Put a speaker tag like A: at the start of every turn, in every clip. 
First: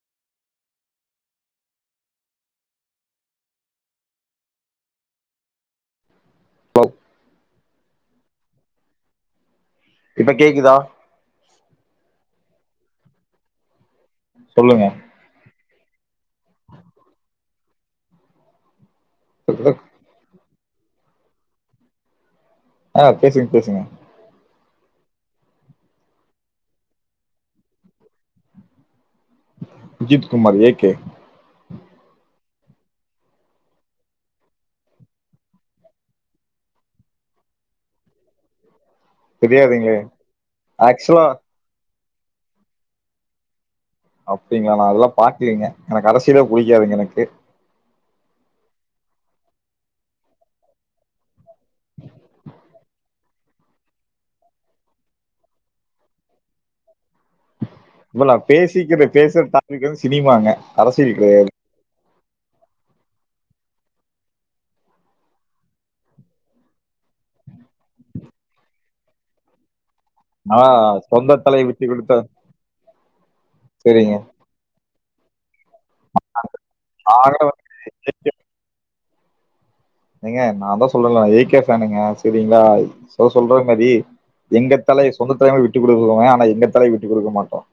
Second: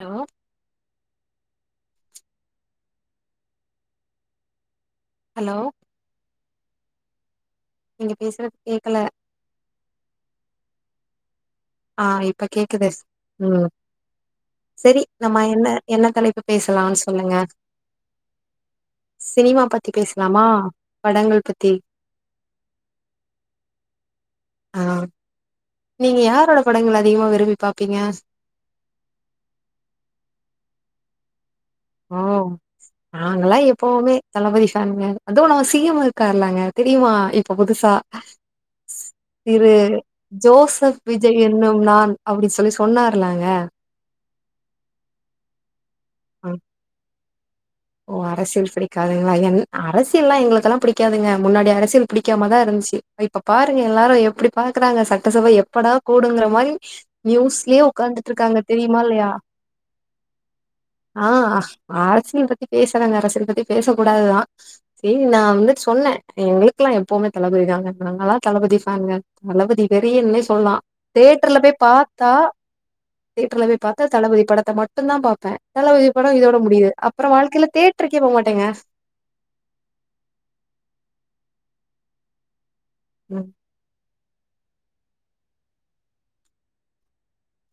A: Hello hello
B: [unintelligible]
A: நீங்க பேசுறது கேக்கல
B: இப்ப கேக்குதா
A: ஆ இப்ப கேக்குது ம்
B: சொல்லுங்க
A: செரி நம்ம என்ன என்ன தலைப்பு பேசலாம்னு சொல்லுங்க சினிமா பத்தி பேசலாமா படங்கள் பத்தி
B: ஆ பேசுங்க பேசுங்க
A: ஆ நீங்க யாரோட படங்கள் அதிகமா விரும்பி பாப்பீங்க
B: அஜித் குமார் ஏ கே
A: ஓ நாங்கல்லாம் எப்வுமே தளபதிஃனங்க அது உ ந சீயம் இருக்கார்ல்லாங்க தெரியுமா இப்ப புதுசா திரு
B: தெரியாதுங்களே
A: ஜோசப்
B: ஆக்சுவலா
A: விஜய் என்னும் நான் அப்டின்னு சொல்லி சொன்னார்லாங்க
B: அப்டிங்களா நான அதல்லாம் பாக்லாங்க எனக்கு அரசியலே
A: ஆ
B: புடிக்காதுங்க எனக்கு இட்
A: ஓ அரசியல் பிடிக்காதுங்களா என் அரசியல்லாம் எங்களுக்கெல்லாம் பிடிக்காதுங்க முன்னாடி அரசியல் பிடிக்காமாதான் இருந்துச்சு இப்ப பாருங்க எல்லாரும் எப்டி பாக்குறாங்க சட்டசபை எப்டா கூடுங்கிற மாரி நியூஸ்லயே உக்காந்துட்டு
B: இப்பநா
A: இருக்காங்க தெரியுமா
B: பேசிக்கிர
A: இல்லையா
B: பேஸ்ர டாப்பிக்வந்து சினிமாங்க அரசியல்கெடையாது
A: இந்த பேசுறாங்க அரசியல் பத்தி பேசக்கூடாதுதான் சரி நான் வந்து சொன்னேன் எங்களுக்கெல்லாம் எப்பவுமே தளபதி தாங்க நாங்காம் தளபதிஃப்பேன் பெரியண்ணனே
B: ஆ
A: சொல்லா
B: சொந்த
A: தேட்டர்ல
B: தலை
A: போய்
B: விட்டு கொடுத்தா
A: பாத்தா தேட்டர்ல போய் பாத்தா
B: சரிங்க
A: தளபதி படத்த மட்டும் ட்டுதான் பாப்பேன் தளபதி படம் இதோட முடியுது அப் அப்றம்
B: நாங்கள
A: வாழ்கையில தேட்ருக்கே போக மாட்டேங்க
B: எங்க நான் தான் சொல்ல வேய்ட்லாஸ் அனேங்க செரிங்களா சொ சொல்ற மதி எங்க தலை சொந்தத்னால விட்டு கொடுக்குரேங்க ஆனா எங்க தலைய விட்டு கொடுக்க மாட்டோம்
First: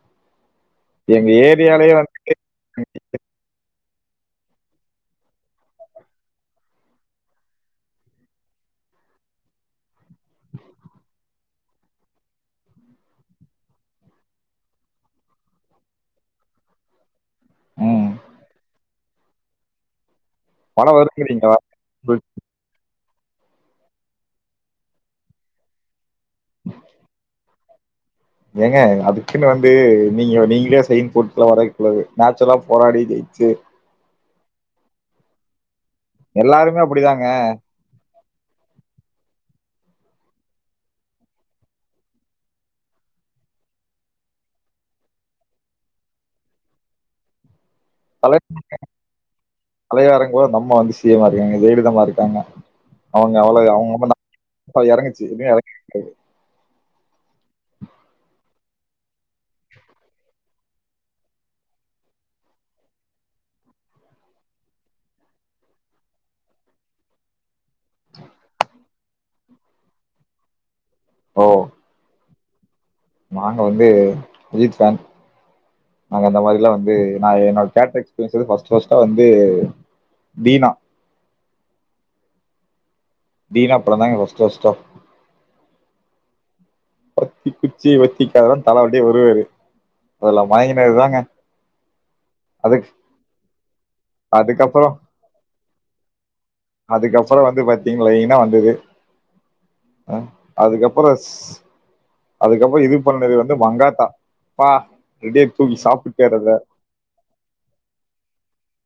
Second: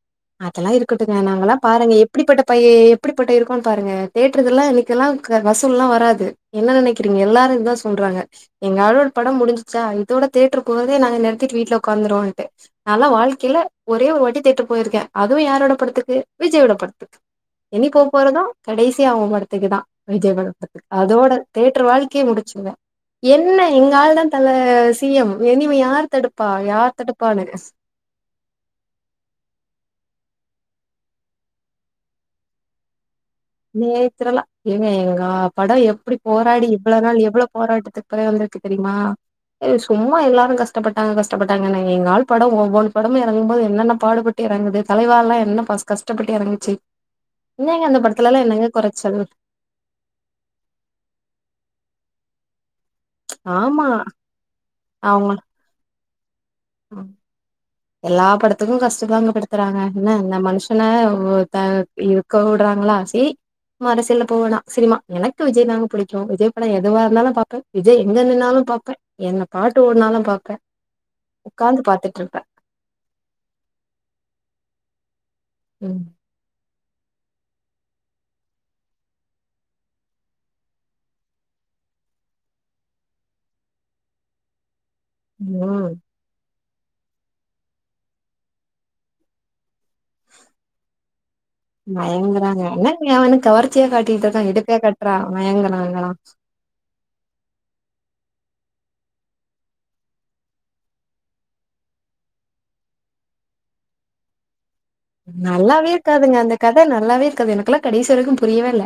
A: அதல்லாம் இருக்கட்டுங்க நாங்கயெல்லாம் பாருங்க
B: வந்து
A: எப்படிப்பட்ட பையன் எப்படிப்பட்ட இருக்கோன்னு பாருங்க தேடருதுெல்லாம் இதுக்கெல்லாம் க பஸ்லெல்லாம் வராது என்ன நினைக்கிறீங்க எல்லாரும் இத்தான் சொல்றாங்க எங்க ஆழோட படம் முடிஞ்சிசா இதோட தேட்டருக்குறதே நாங்கள் நிறத்திட்டு வீட்ல உட்காந்துருவேம்ட்டு நான்லா வாழ்கையில ஒரே ஒரு வாட்டி தேட்டரு போயிருக்கேன் அதுவும் யாரோட படத்துக்கு விஜயோட படத்துக்கு
B: ம்
A: என்னிக்கும் போறதும் கடைசிய அவன் படத்துக்கு தான் விஜய் படத்துக்கு
B: படம்
A: அதோட தேட்டர்
B: வருங்கிறீங்களா
A: வாழ்கையே முடிச்சுங்குவே என்ன எங்க ஆள்தான் தல சிஎம் இனிமே யார் தடுப் ப்பா யார்தடுப்பான் ஸ்
B: ஏங்க அதுக்குன்னு வந்து நீங்க நீங்களே சைன் போட்டுல வரவைக்கூடாது நேச்சுரலா போராடி ஜெய்
A: [inaudible] ஏங்க எங்கா படம் எப் இப்படி போராடி
B: எல்லாருமே
A: இவ்ள நாள்
B: அப்படிதாங்க.
A: எவ்ளோ போராட்டத்துக்கு வந்திருக்கு தெரியுமா சும்மா எல்லாரும் கஷ்டப்பட்டாங்க கஷ்டப்பட்டாங்க எங்க ஆல் படம் ஒவ்வொன்று படமும் இறங்கும்போது என்னென்ன பாடுபட்டு இறங்குது தலைவா எல்லாம் என்ன கஷ்டப்பட்டு இறங்குச்சுங்க இல்லைங்க
B: தலைவாங்க தலைவ எறங்கும் போது நம்ம அதிசய இருக்காங்க ஜெயலிதமா க்காங்க அவங்க அவளோ
A: ஆமா
B: அவ்வங்க பன்னங்க இறங்குச்சு
A: அவங்க
B: இன்னு இறது
A: இப்பாயும் கஷ்டத்தாங்க படுத்துறாங்க என்ன இந்த மனுஷன இருக்க விடுறாங்களா செரி அரசியல போவேனாம் சினிமா எனக்கு விஜய் தாங்க புடிக்கும் விஜய் படம் எதுவா இருந்தாலும் பாப்பேன் விஜய் எங்க நின்னாலும் பாப்பேன் என்ன பாட்டு ஓடுனாலும் பாப்பேன்
B: ஓ!
A: உட்காந்து பாத்துட்டு இருப்பேன்
B: நாங்க வந்து அஜித் ஃபேன்
A: ம்
B: நாங்க அந்த மாரில்லாம் வந்து இது நான் என்னோட எக்ஸ்பீரியன்லே ஃப்ஸ் ஃப்ஸ்ட வந்து தீனா தீனா பாடம் தாங்க பஸ்ட்டு பஸ்டா
A: ம்
B: வத்திகுச்சி வத்திக்காதெல்லாம் தலை அப்டியே வருவாரு அதெல்லாம் மயங்கினது தாங்க
A: மயங்குறாங்க
B: அதுக்கு
A: என்னதுக்கு கவர்ச்சியா காட்டிட்டு இருக்கான் இடுப்பையா
B: அதுக்கப்புறம்
A: கட்டுறான் மயங்கறாங்களாம்
B: அதுக்கப்புறம் வந்து பாத்தீங்களா லைனா வந்தது அதுக்கப்புறம் ஸ் அதுக்கப்பறம் இது பண்ணது வந்து மங்காத்தா ப்பா ரெடியா தூக்கி
A: நல்லாவே
B: சாப்பிட்டாரு
A: இருக்காதுங்க அந்த கத நல்லாவே இருக்காது எனக்குெல்லாம் கடைசி வரைக்கும் புரியவே இல்ல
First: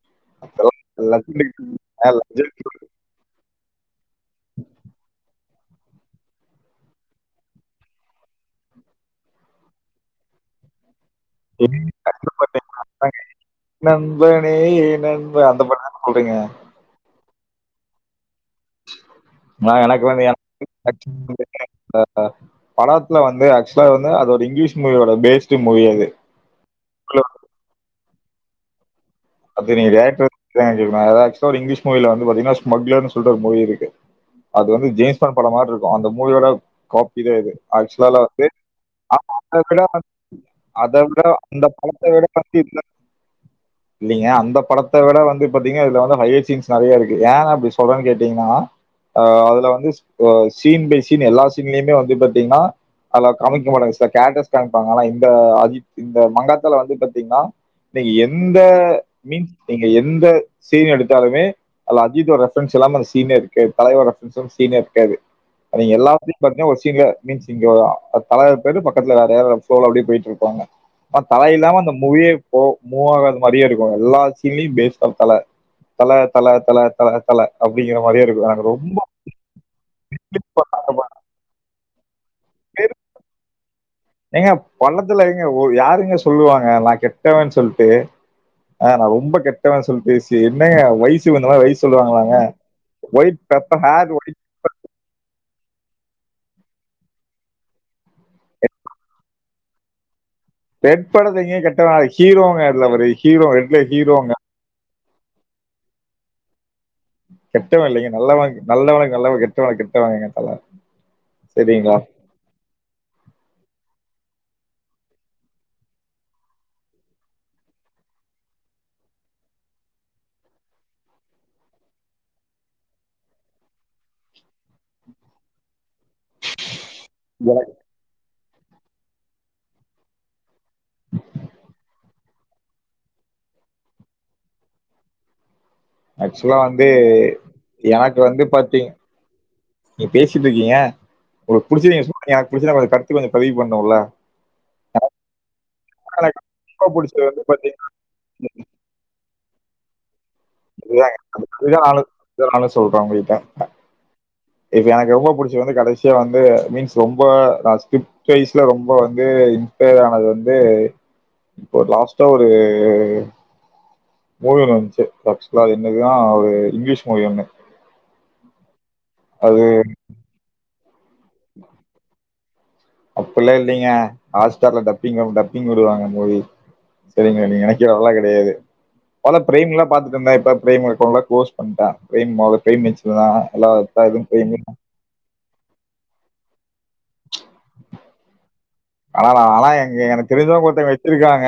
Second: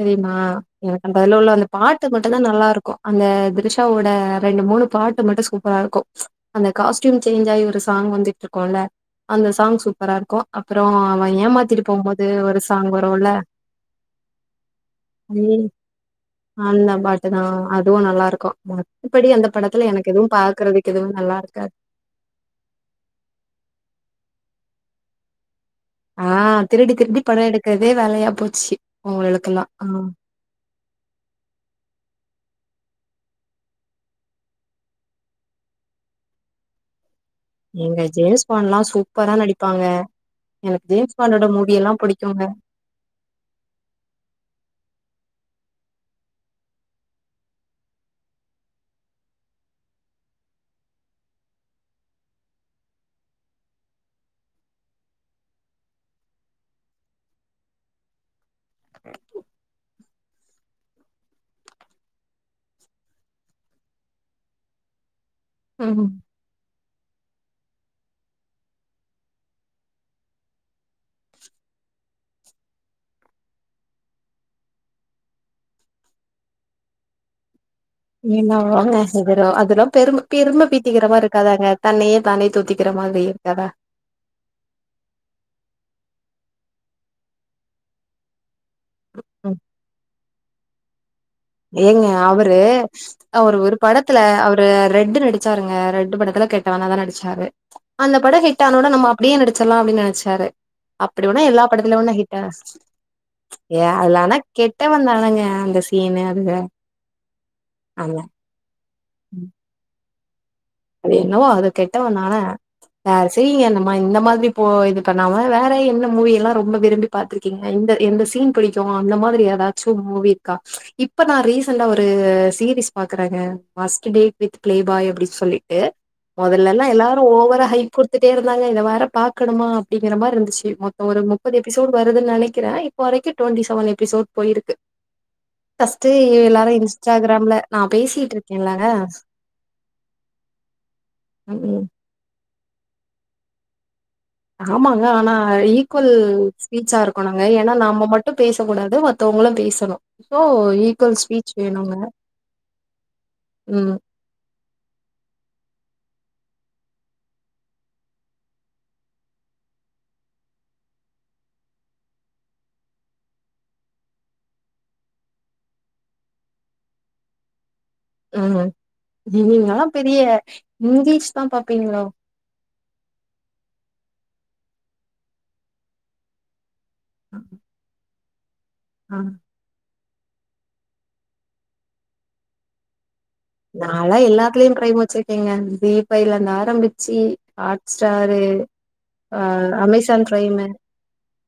A: தெரியுமா
B: அத
A: எனக்கு அதுல உள்ள அந்த பாட்டு மட்டும்தான் நல்லா இருக்கும் அந்த திருஷ் ஓட ரெண்டு மூணு பாட்டு மட்டும் க்கும் அந்த காஸ்ட்யூம் சேஞ்ச் ஆயி ஒரு சாங் வந்துட்டு இருக்கோம்ல அந்த சாங் சூ நல்லா இருக்கும் அப்பறம்
B: நண்பனே ஏ நண்ப அந்த பாட்டு புடிக்கும்
A: ம் ஆ அதுவும் நல்லா இருக்கும்
B: ம் ஆ எனக்கு வந்து என
A: பாக்குறதுக்கு எதுவு நல்லாருக்காது
B: படத்துல வந்து ஆக்சுவலா வந்து அது ஒரு இங்கிலீஷ் மூவி பேஸ்
A: ஆ திருடி திருடி படம் எடுக்கறதே வேலையாப் போச்சு அவங்களுக்கெல்லா
B: அப்டி
A: ஆ
B: நீங்க டேரக்டா இங்கிலீஷ் மூவில வந்து பாத்தீங்கன்னா ஸ்மக்லர் சொல்ற மூவி இருக்கு அது வந்து ஜெம்ஸ் பாண்டு படம் மாரி இருக்கும் அந்த மூவியோட காப்பி இது இது
A: எங்க
B: ஆக்சுவலால
A: ஜேம்ஸ்
B: வந்து
A: பாண்ட்லா சூப்பரா
B: அத விட
A: நடிப்பாங்க எனக்கு
B: அத
A: ஜேம்ஸ்
B: விட
A: பாண்டோட
B: அந்த
A: மூவி எல்லா
B: படத்தை விட
A: புடிக்குங்க
B: பத்தி இ இல்லைங்க அந்த படத்தை விட வந்து பார்த்தீங்க இதுல வந்து பயர் சீன்ஸ் நிறைய இருக்கு ஏன் அப்படி சொல்றேன்னு கேட்டீங்கன்னா அஹ் அதுல வந்து சீன் பை சீன் எல்லா சீன்லயுமே வந்து பார்த்தீங்கன்னா அது காமிக்க மாட்டாங்க கேரக்டர் காமிப்பாங்க ஆனா இந்த அஜித் இந்த மங்காத்தல வந்து பாத்தீங்கன்னாநீங்க எந்த மீன் நீங்க எந்த சீன் எடுத்தாலுமே அதுல அஜித்தோட ரெபரன்ஸ் இல்லாம அந்த சீனேஇருக்காது தலைவர் ரெபரனஸ் சீனே இருக்காது நீங்க
A: ம்
B: எல்லாத்துக்கு பாத்திங்க இல்ல மீன்ஸ் இங்க தெரு பக்கத்துல வேற ப்ளொவுல போய்ட்டிருப்பாங்க தல இல்லாம இந்த மூவியே மூவாகாத மாதிரி இருக்கு எல்லா சீன்லயும் பேஸ் தான் தலை தல தல தல தல
A: என்னதாங்க பிகரோ அதெல்லாம் பெரு மைபெருமை பீத்திக்கிற மாதிரி இருக்காதாங்க தன்னையே தானே தூத்திக்கிற
B: பேர்
A: மாரி இருக்காரா
B: ஏங்க பள்ளத்துல எங்க யாருங்க சொல்லுவாங்க நான் கெட்டவேன்னு சொல்லிட்டு ஆஹ் நான் ரொம்ப
A: ம்
B: கெட்டவன் சொல் பேசி என்னயா
A: ஏங்க அவரு
B: ஒயிட்
A: அவரு ஒரு
B: பெப்பர் ஹேர்
A: படத்துல
B: ஒயிட்
A: அவரு ரெட்டு நடிச்ச இதபாருங்க ரெட்டு படத்துல கேட்டவானா தான் நடிச்சாரு அந்த பட ஹிட் ஆனோட நம்ம அப்டியே நடிச்சிடலாம் அப்டின்னு நினைச்சாரு
B: ரெட் படத்துல எங்க கெட்டவன் ஹீரோங்க அதுல அவரு ரெட்ல ஹீரோங்க
A: எவ்ள நேரங்க அந்த சீனு இத
B: கெட்டவ இல்லைங்க நல்ல நல்ல வக்கு நல்லவ எத்து [inaudible] வாங்க தல
A: அது என்னவோ அத கெட்டவன் தான சரிங்க நம்ம ஆ இந்த மாரி இது பண்ணாம வேற என்ன மூவி எல்லாம் ரொம்ப விரும்பி பா்த்திருக்கீங்க இந்த எந்த சீன் பிடிக்கும் அந்த மாரி ஏதாச்சும் மூவி இருக்கா இப்ப நான் ரீசண்டா ஒரு சீரீஸ் பாக்குறேங்க பஸ்டு டே பிளே பாய் அப்டின்னு சொல்லி முதல்லல்ல எல்லாரும் ஓவர
B: எனக்கு
A: ஹய் கொடுத்துட்டே இருந்து நாங்க இந்த வாரம் பாக்கணுமா அப்படிங்கற மாதிரி இருந்துச்சு மொத்தம் ஒரு முப்பது எபிசோடு வருதுன்னாலே க்கிறேன் இப்போதைக்கு டுவெண்டி செவன் எபிசோட் போயிருக்கு பஸ்ட்
B: ஆக்சுவலா
A: எல்லாரும்
B: வந்து
A: இன்ஸ்டாகிராம்ல நான்
B: எனக்கு
A: பேசிட்டு
B: வந்து
A: இருக்கேன்ல்லங்க
B: பாத்தீங்க நீங்க பேசிட்டு இருக்கீங்க உங்களுக்கு புிடிச்சங்க சொல்லறீங்க என கத்து கொஞ்ச பதிவு பண்ணும்ல
A: ஆமாங்க ஆனா ஈக்குவல்
B: எனக்கு ரொம்ப
A: ஸ்பீச்சா
B: புடிச்சது வந்து
A: இருக்கணுங்க ஏன்னா
B: பாத்தீங்கன்னா
A: நம்ம மட்டும் பேச கூடாது மத்தவங்களும் பேசணும் ஸோ ஈக்குவல்
B: இல்லங்க
A: ஸ்பீச்
B: வெறும்
A: வேணுங்க.
B: ஆள புடிச்சிதுனு சொல்றேன் உங்க கிட்ட
A: ம்,
B: இப்ப எனக்கு ரொம்ப பிடிச்சி வந்து கடைசி வந்து மீன்ஸ் ரொம்ப நான் ஸ்கிரிப்ட் வைஸ்ல ரொம்ப வந்து இன்ஸ்பர் ஆனது வந்து இப்போ லாஸ்டா ஒரு மூவில வந்துச்சு ஆக்சுவலா அது இன்னக்கித்தான் ஒரு இங்கிலீஷ் மூவி ஒண்ணு
A: உஹம்
B: அது
A: நீங்களா பெரிய இங்கிலீஷ் தான் பாப்பீங்களோ?
B: அப்பல்லாம் இல்லைங்க ஹாட்ஸ்டார்ல டப்பிங் டப்பிங் விடுவாங்க மோடி செரிங்களா நினைக்கிறலா க முடையது
A: ஆ
B: பல பிரேம்ல பாத்துட்டு இருந்தா போஸ் பண்ணட்டா [inaudible]
A: நான்லா எல்லாத்துலேயும் ப்ரைம் வச்சிருக்கேங்க தீப இல்லந்து ஆரம்பித்து அ
B: ஆனா எங்க
A: அமேசான்
B: எனக்கு
A: ப்ரைமு
B: தெரிஞ்சவங்க கொத்தன் வச்சிருக்காங்க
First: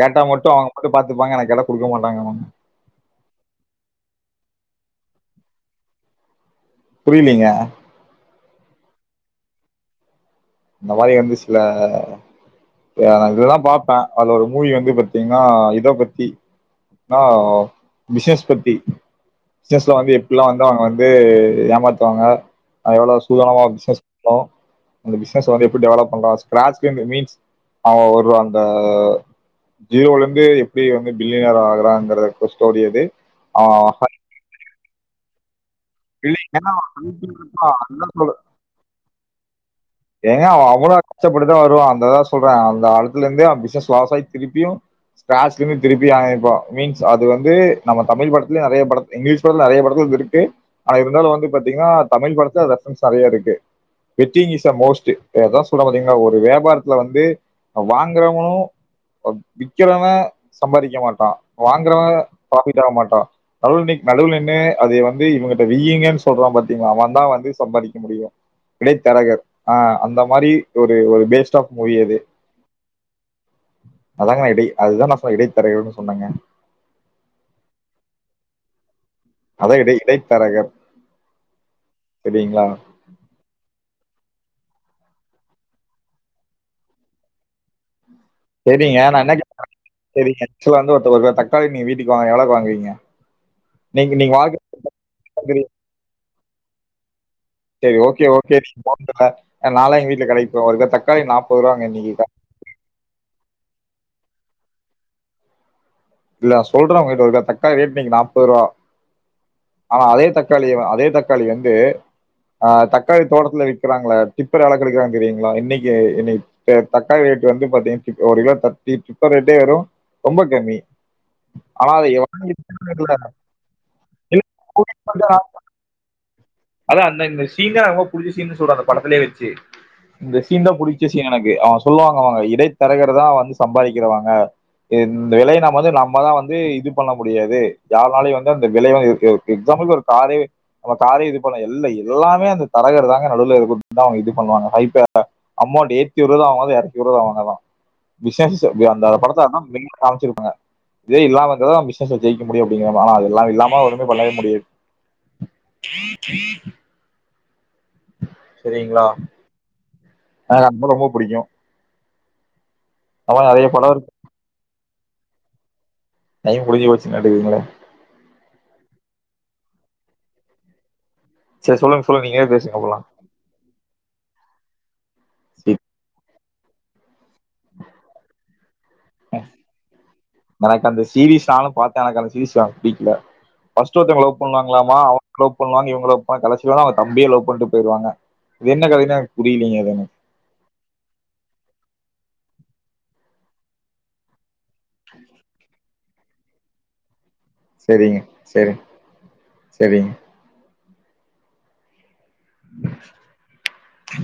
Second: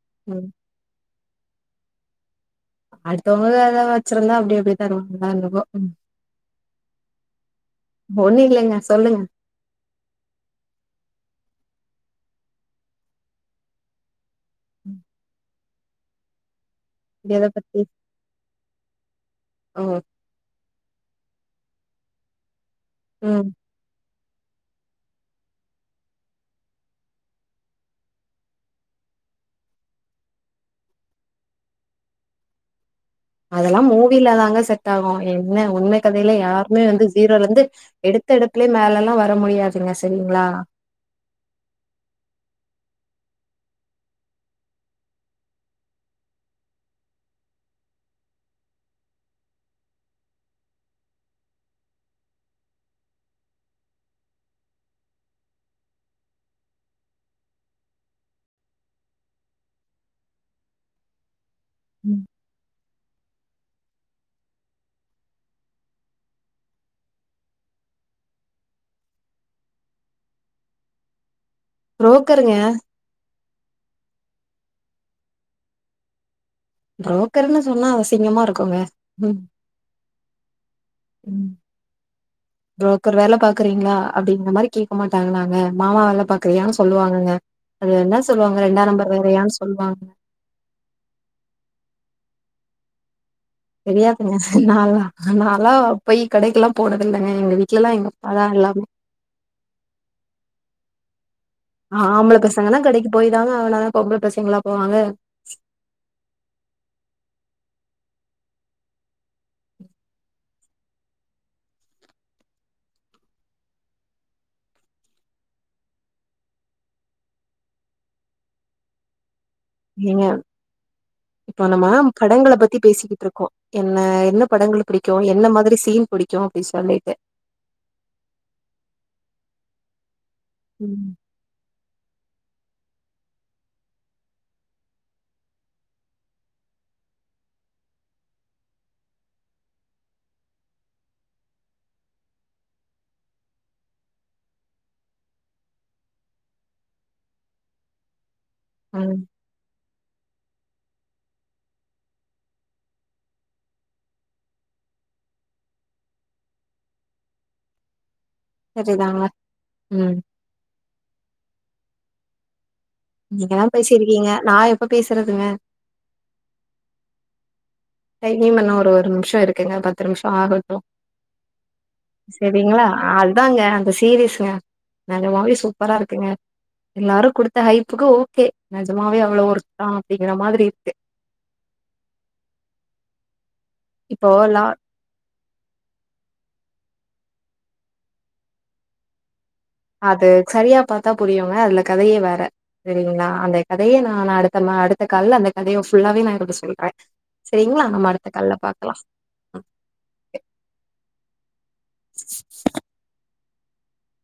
B: கேட்டா
A: ம்.
B: மட்டும் அவங்க மட்டும் பார்த்த கொடுப்பாங்க எனக்கு கேட்டா கொடுக்க மாட்டாங்க கம்மு
A: அடுத்தவங்க அதான் வச்சிருந்தா அப்படி அப்படியே தருவாங்கதான் என்னப்போ
B: புரியலீங்க
A: ஓண்ணலைங்க சொல்லுங்க
B: இந்த மாதிரி வந்து சிலான் இதுல்லாம் பார்ப்பேன் அது ஒரு மூவி வந்து
A: ம்.
B: பாாரத்தீங்கன்னா உபத்தி ன
A: எத பத்தி?
B: பிசினஸ் பத்தி
A: ஓ!
B: பிசினஸ்ல வந்து எப்படல்லாம் வந்து வங்க வந்து ஏமாத்துவாங்க அவ்வள
A: ம்.
B: சூதனமாபிசினஸ் ஹலோ பிஸி ந்து எப்டி டெவலப் பண்ணறஸ்கந்து மீன்ஸ் அவ அந்த ஜீரோல இருந்து எப்டி வந்து பில்யனர் ஆகுறாங்கிறது ஸ்டோரி அது
A: அதெல்லாம்
B: அவன்
A: மூவில தாங்க செட் ஆகும் ம் என் உண்ம கதையில
B: இல்லைங்க
A: யாருமே வந்து ஜீரோல இருந்து
B: அதான்
A: எடுத்த
B: சொல்றேன்
A: எடுப்புலயே லயே மேல எல்லாம் வர முடியாதுங்க சரிங்களா
B: ஏங்க அவளோம் கஷ்டப்பட்டுதான் வருவான் அந்ததான் சொல்றேன் அதுல இருந்து பிசினஸ் லாஸ் ஆகி திருப்பியும் ஸ்க்ராட்ச்ல இருந்து திருப்பி ஆரம்பிப்பான் மீன்ஸ் நம்ம தமிழ் படத்திலும் நறியப்படத்துல இங்கிலீஷ் படத்திலும் நறியப்படத்துல இருக்கு இருந்தாலும் பாத்தீங்களா தமிழ் படத்துல ரெஃபரன்ஸ் அதிகமா இருக்கு மோசட் சொல்ற பாத்தீா ஒரு வியாபாரத்துல வந்து வாங்குறவனும் விக்கிறவ சம்பாதிக்க மாட்டான் வாங்கறவன்
A: ம்.
B: ப்ரோபட் ஆக மாட்டான் நடு நடுவில் நின்னு அத வந்து இவங்க வியுங்கன்னு சொல்றான் பாத்தீங்களா அவன் தான் வந்து சம்பாதிக்க முடியும் இடை தரகர் ஆ அந்த மாரி ஒரு ஒரு பேஷ
A: புரோக்கருங்க
B: அதாங்க நான் இடை அதுதான் நான் சொன்ன இடைத்தரன்னு சொன்னேங்க
A: புரோக்கர்ன்னு சொன்னா அசிங்கமா இருக்குங்க ம்
B: அதா இடை இடைத்தரகர்
A: ம்
B: சரிங்களா
A: புரோக்கர் வேல பாக்குறீங்களா அப்டிங்கற மாரி கேட்க மாட்டாங்கன்னாங்க மாமா வேல பாக்குறியான்னு சொல்லுவாங்க அது என்ன சொல்லுவாங்க ரெண்டா
B: செரிங்க
A: நம்பர்
B: நான
A: வேறயான்னு
B: என்னேன்
A: சொல்லுவாங்க
B: செரி ஆக்சுவலா வந்து க நீ வீட்டு வாங்க எவலோக்கு வாங்குவீங்க நீங்க
A: தெரியாதுங்க
B: நீங்க வாழ்க்கை
A: நாலா
B: வாங்குறீங்க
A: நாளா போய் கெடைக்கெல்லாம் போடதில்லங்க எங்க வீட்
B: செரி ஓகே ஓகே நால வீட்டுல கிடைக்கு போவேன் ஒரு தக்காளி நாற்
A: ஆ ஆம்பள பேசாங்கன்னா கடைக்கு போய்தாக ஆகணும் பொம்பல பசங்க ங்களா போவாங்க
B: இல்ல சொல்றேன் உங்கிட்ட ஒரு தக்காளி ரேட்டு இன்னைக்கு நாப்ப ரூபா ஆனா அதே தக்காளி அதே தக்காளி வந்து ஆ தக்காளி தோட்டத்துல விற்கிறாங்கள டிப்பர் வேல கெடுக்கறாங்க தெரியுங்களா இன்னைக்கு இன்னைக்கு தக்காளி ரேட வந்து பாத்தீங்க ஒரு கிலோி ப்பர் ரே [unintelligible] வரும்
A: நீங்க
B: ரொம்ப கம்மி
A: இப்போ நம்ம
B: ஆனா அதை
A: படங்கள
B: வாங்கி
A: பத்தி
B: தின்னதுல
A: பேசிக்கிட்டு இருக்கோம் என்ன என்ன படங்க பிடிக்கும் என்ன மாரி சீன் புடி [inaudible]
B: அதான் அந்த சீன் ரொம்ப புடிச்ச சீன் சொல்றன் அந்த படத்திலயே வச்சு இந்த சீன் தான் புடிச்ச
A: ம்.
B: சீன் எனக்கு ஹான் சொல்லுவாங்க அவங்க இடை திறகிறதான் வந்து சம்பாதிக்கிறவாங்க இந்த விலைய நம வந்து நம்மதான் வந்து இது பண்ண முடியாது யாருனால வந்து அந்த விலை எாம்பிள் ஒரு காரே நம்ம காரே எல்ல எல்லாமே அந்த தரகர் தாங்க நடுவுல இருக்கான் அவங்க இது பண்ணுவாங்க ஹைப்பா அமௌண்ட் ஏத்தி வருறுதான் வாங்கது இறக்கி வருதா வாங்கதான் விசேஷ அந்த
A: ம்
B: படத்த அதான் மெயின்ஹா காமிச்ச இதே இல்லாமங்கிற பிசினஸ்ல ஜெயிக்க முடியும் அப்டிங்கிற ஆனா அது எல்லாம் இல்லாம ஒமே பண்ணவே முடியாது ரிம் சரிங்களா
A: சரிதாங்க. ம்
B: என ரம்ப ரொம்ப பிடிக்கும் அந்த மாதிரி நிறைய
A: நீங்கலாம்
B: படம் இருக்கு
A: பேசிருக்கீங்க நான் எப்ப பேசுறதுங்க
B: டையம் முடிஞ்சு போச்சுலாட்டுக்கு மேடம்
A: இன்னும் பன்னா ஒரு ஒரு நிமிஷம் இருக்குங்க பத்து நிமிஷம் ஆகட்டும்
B: சரி சொல்லுங்க சொல்லுங்க நீங்களே பேசுங்க
A: சரிங்களா
B: போலாம்
A: அதுதாங்க அந்த சீரியஸ் ஷா நல்ல மாழி சூப்பரா இருக்குங்க எல்லாரும் கொடுத்த ஹைப்புக்கு ஓகே நிஜமாவே அவ்வளவு ஒருத்தா அப்புடிங்கிற மாதிரி
B: எனக்கு
A: இருக்கு
B: வீடீடுலா பஸ்ட் ஒருத்தவங்கள
A: இப்போ
B: லவ்
A: லா
B: பண்ணுனங்களாம அவுங்க லவ் பண்ணுறாங்க இவுங்க லவ் பண்ணுறாங்க கடைசில அவ தம்பியா லவ் பண்ணிட்டு போயிவாங்க இது என்ன கதன்னு
A: அது சரியா பார்த்தா புரியவங்க அதுல கதையே வேற சரிங்களா அந்த கதையை நான் அடுன் நம்ம அடுத்த கால அந்த கதையோ புல்லாவே நா [unintelligible] சொல்றேன் சரிங்களா நம்ம
B: சரிங்க
A: அடுத்த கால்ல
B: சரி
A: பாக்கலாம்
B: சரிங்க
A: ச்சு
B: ஹா